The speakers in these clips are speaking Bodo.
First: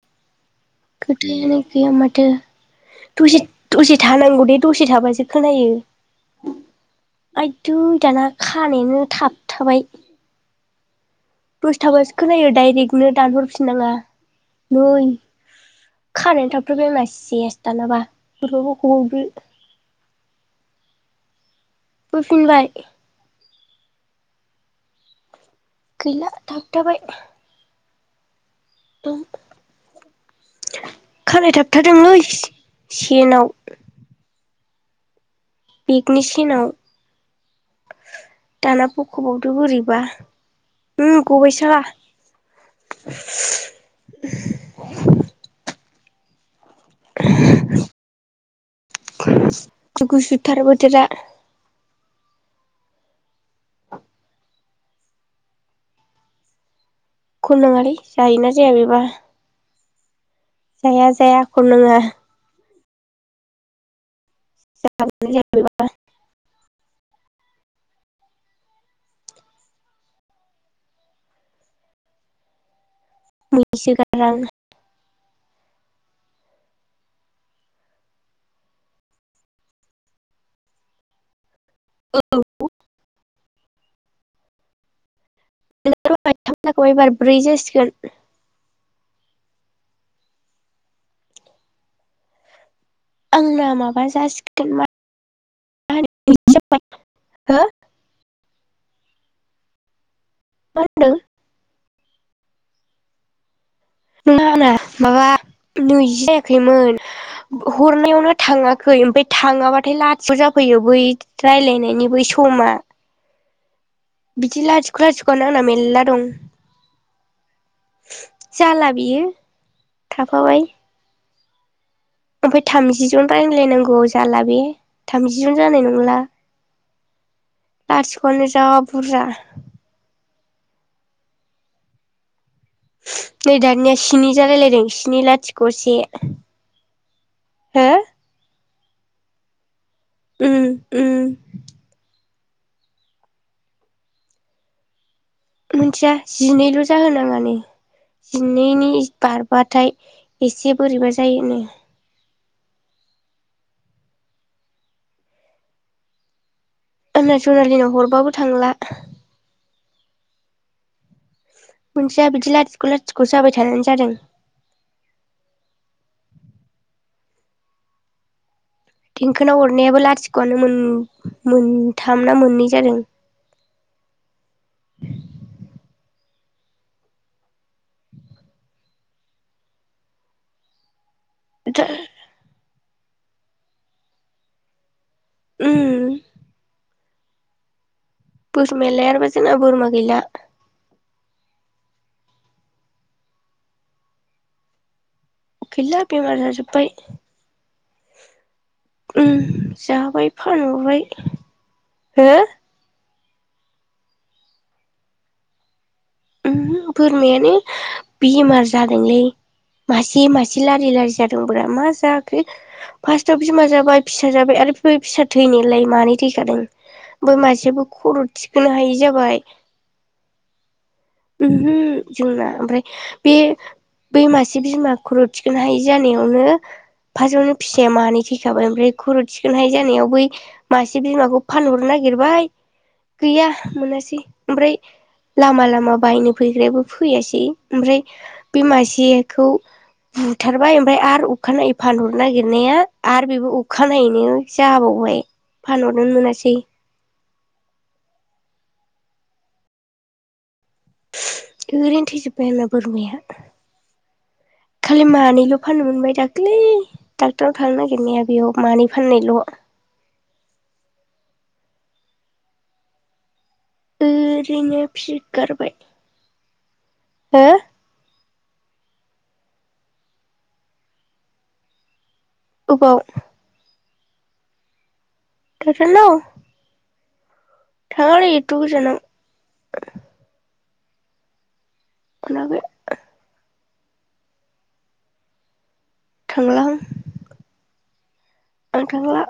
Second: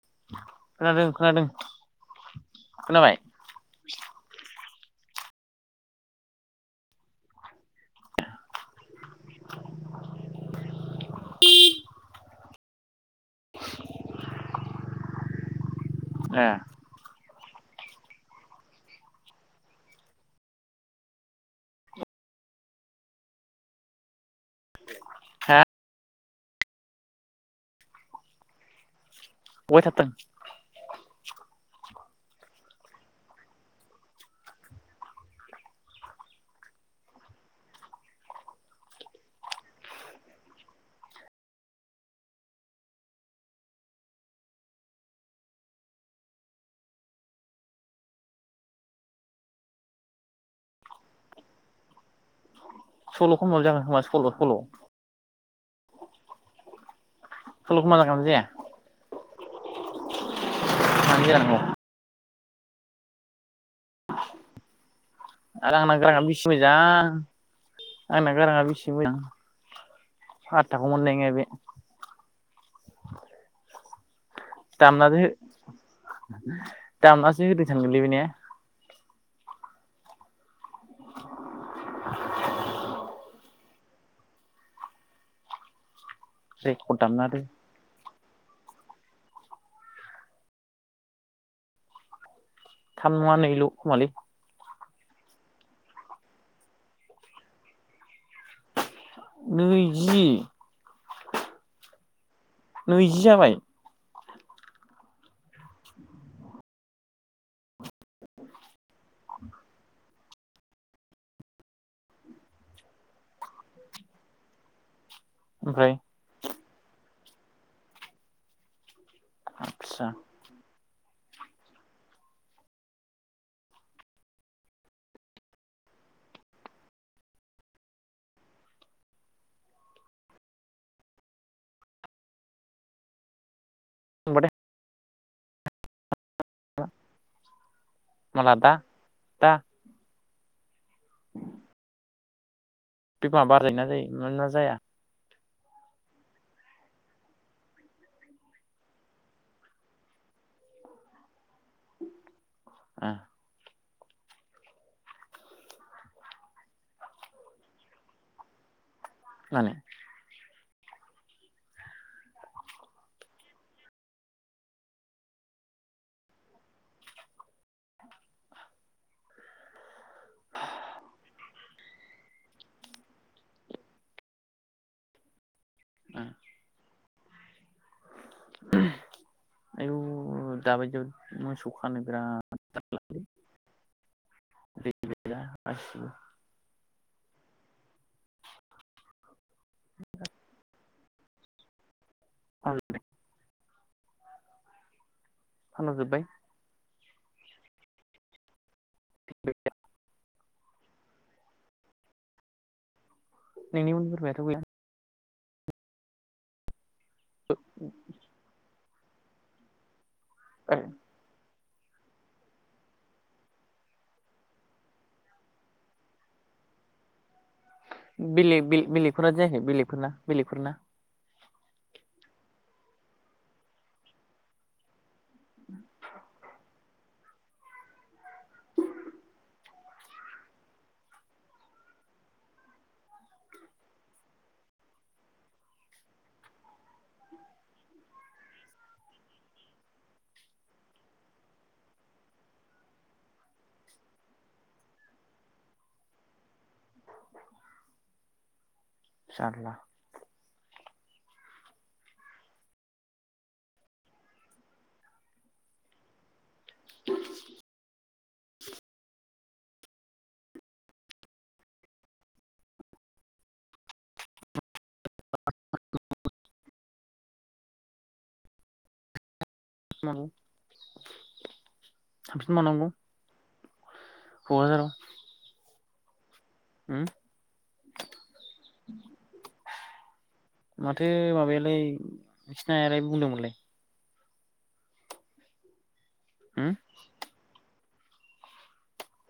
[inaudible] खोनादों खोथायानो गैया माथो खोनाबाय दसे दसे थानांगौ दे। दसे थाबासो खोनायो आयदै दाना खानायानो थाबथाबाय। दसे थाबासो खोनायो डायरेक नो दानहरफिननाङा नै ए खानायानो थाब थाबाय आंना सेस दानाबा होहरबा गबावदो फैफिनबाय। हा? गैला थाबथाबाय। ओं बहाय थाबथादों खानाय थाबथादोंलै। सि-सेनाव बिकनि सिनाव दाना बख'बावदो बोरैबा ओम गबाइ साला। गुसुथार बोथोरा सल' खनबाबो जागोन खोमा सल' सल'। सल'खौ खननाङालै मा जागोन जायोना जाया बेबा जाया मानो जाया नंगौ खननाङा। [inaudible] आरो आंना गाराङा बेसे मोजां आंना गाराङा बेसे मोजां। फातथाखौनो मोननाय नङा बे। मैसो गारां। दामनादोहो दामनासो होदो सानगोनलै बे ने। औ। [inaudible] र'हाय थावनाखौ रेकर्ड एबार दामना ब्रै होदों जासिगोन। थाम नङा नैल' आंना खोमालै माबा जासिगोन मा [unintelligible] नैजि होनदों नैजि जाबाय। नङाना माबा नैजि जायाखैमोन। बक हरनायावनो थाङाखै ओमफाय थाङाबाथाय लात जाफैयो बैद रायलायनायनि बै समा बिदि लाथिख क्लास कना आंना ओमफ्राय मेल्ला दं। जालाब बियो आदसा थाफाबाय। ओमफाय थामजि जन रायलायनांगौ जाला बे थामजि जन जानाय नंला लाथिख'आनो जा बुरजा। नै दानिया सिनि होनबाथाय जालायलायदों। स्नि लाथिख' से हो [inaudible] माला दा दा उम उम बिफाङा बार्राय ना जायो ना जाया मिथिया जिनैल' जाहोनाङानो जिनैनि बारबाथाय एसे बोरैबा जायोनो आ आंना जनालिनाव हरबाबो थांला [inaudible] मोनसेया बिदि लाथिख' लाथिख'जाबाय थानानै जादों देंखोनाव अरनायाबो लाथिख'आनो मोनथाम ना मोननै जादों [inaudible] [unintelligible] मोसौ दा खानो बिराद [inaudible] उम [unintelligible] [unintelligible] ना बोरमा गैला औ गैला फानहरजोब्बाय बेमार जाजोबबाय ओम जाबाय फानहरबाय हो नोंनि उन बोरमायाथ' गैया ओमहो बोरमायानो बेमार जादोंलै मा सि मासे लारि लारि जादों मा जायाखै फार्स्टाव बिमा जाबाय फिसा जाबाय आरो बे फिसा थैनायलाय मानै थैखादों बै मासेखौ बेलेक बलेकफोरना जायाखै बेलेकफोरना बेलेकफोरना ओमहा जोंना ओमफ्राय बे बै मासे बिमा खर' थिखोन हायै जानायावनो फार्स्टआवनो फिसाया मानै थैखाबाय ओमफ्राय खर' थिखोनहायै जानायाव बै मासे बिमाखौ फानहरनो नागिरबाय गैया मोनासै ओमफ्राय लामा लामा बायनो फैग्रायाबो फैयासै ओमफ्राय बे मासेखौ बुथारबाय ओमफ्राय आरो अखानायै फानहरनो नागिरनाया आरो बेबो अखानायैनो जाबावबाय फानहरोन मोनासै [inaudible] जारला ओरैनो थैजोब्बाय आोनना बोरमाया खालि मानैल' फाननो मोनबाय दाखलि दाख्लै दाक्टरनाव थांनो नागिरनायाबो बेयाव मानै फाननायल' ओरैनो फिगारबाय हो [unintelligible] थांफिन बावनांगौ अबाव ककराझाराव नोंसोरनाव हम थांआलै एथु गोजानाव माथो माबायालाय मोनाखै नोंसिनि आइआलाय बुंदोंमोनलाय थांलाआं आं थांला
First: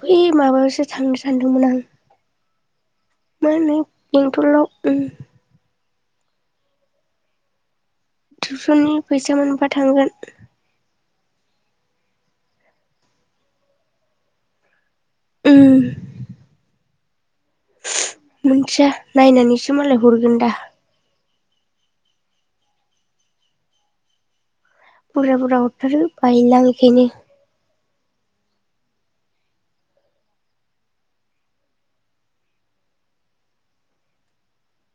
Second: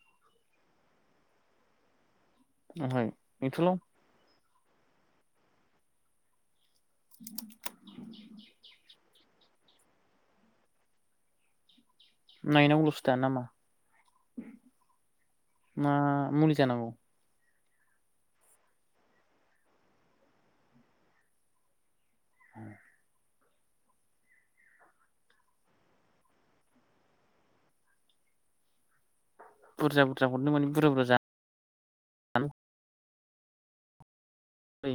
बै माबासो थांनो सानदोंमोन आं ओमफ्राय मा बेंथलाव होनो बेन्थलाव उम [unintelligible] टुस'ननि फैसा मोनबा थांगोन नायनांगौलसो दा नामा ना मा मुलि जानांगौ मिथिया नायनानैसो मालाय हरगोन दा औ बुरजा बुरजा हरथारो बायोलां बेखायनो बुरजा बुरजा हरनो माने बुरजा बुरजा जा ऐ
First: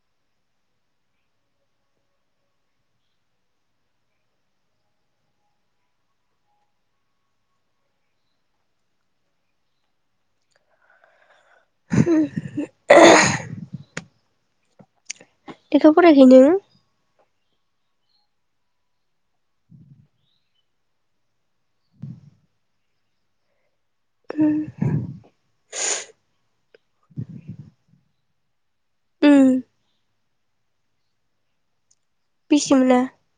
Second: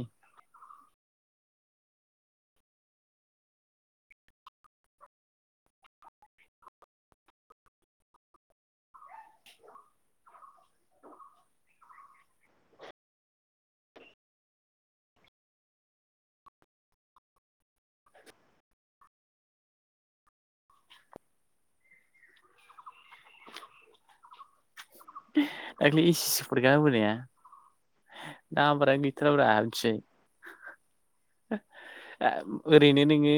हु लेखा फरायाखै नों उम दाख्लै एसि सि फरिखा होबोनाया नामबारानो उम गैथाराब्रा मोनथिबाय बिसिमोना ओरैनो नोङो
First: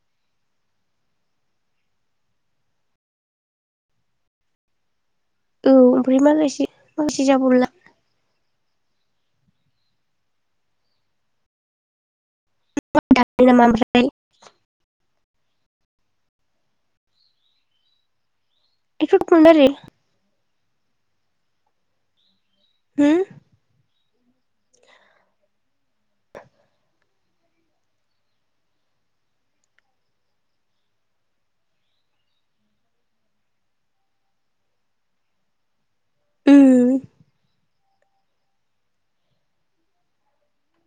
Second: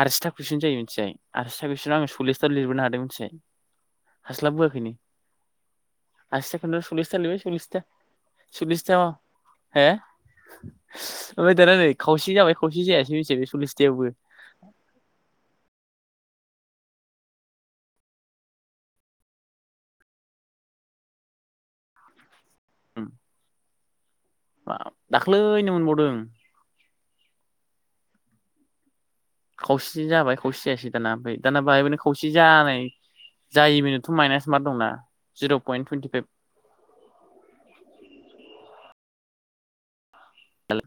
आरसिथा कुइसन जायो मिथिबाय आरसिथा कुइसनाव आं सल्लिसथा लिरबोनो हादों मिथिबाय हास्लाबबोआखैनो औ ओमफ्राय माखासे आसिथाखौनो सल्लिस माखासे थालायबाय जाबावला सल्लिसथा सल्लिसथा हो ओफ्राय दाना नै खावसे जाबाय खावसै जायासै दानो मोनथिबायना नामा ओमफ्राय सल्लिसथायावबो ए खन्द रै हम दाख्लैनो मोनबावदों खावसे जाबाय खावसे जायासै दाना ओमफ्राय दाना बाहाय बेनो खसे जानाय जायि बेनोथ' माइनास मा दंना जिर' पइन्ट टुइन्टि [inaudible] उम हेल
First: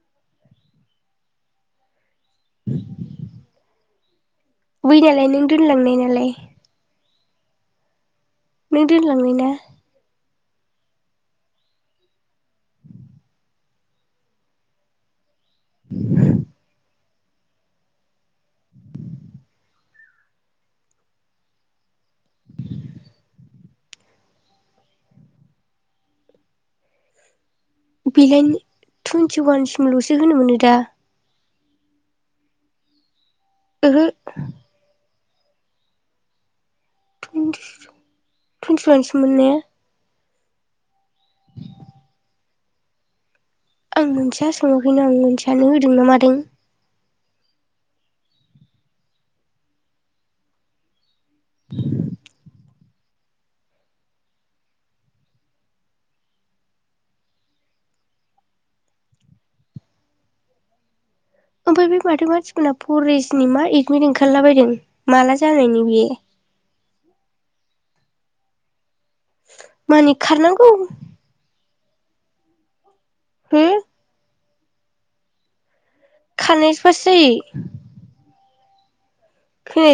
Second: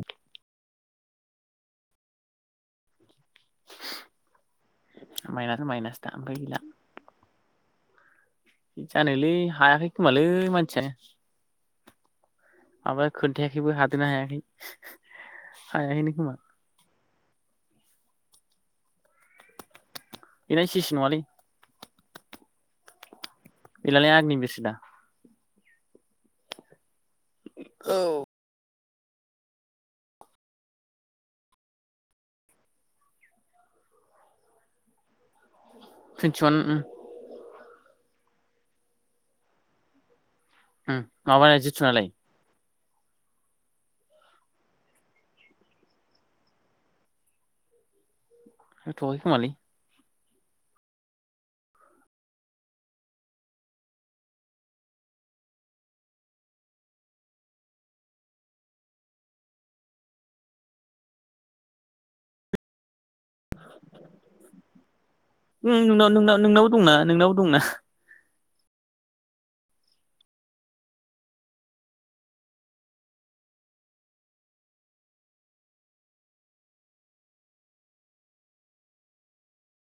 बै नालाय नों माइनास माइनास दोनलांनाय दा नालाय ओमफ्राय नों जानायलै दोनलांनाय ना हायाखै खोमालै मान माबा खोनन्थायाखैबो हादोंना हायाखै हाया खैनो खोमा। बेना सिसि नङालै। [unintelligible] बिलाइन टुवन्टि अवानसिमल'सो होनो मोनो दा। ओहो। फिन्सन उम। टुइन्टि अवानसो मोनो ने? होम माबानाय जिथुनालाय? आं मोनथिया सोङाखैनो आं मोनथियानो होदों ना मादों। [unintelligible] [unintelligible] ओमफाय बे माथो मानसिफोना फरेसनि मा एडमिट ओंखारला बायदों? [unintelligible] दंना? मानि खारनांगौ? होम खारनायासो फास जायो? [unintelligible]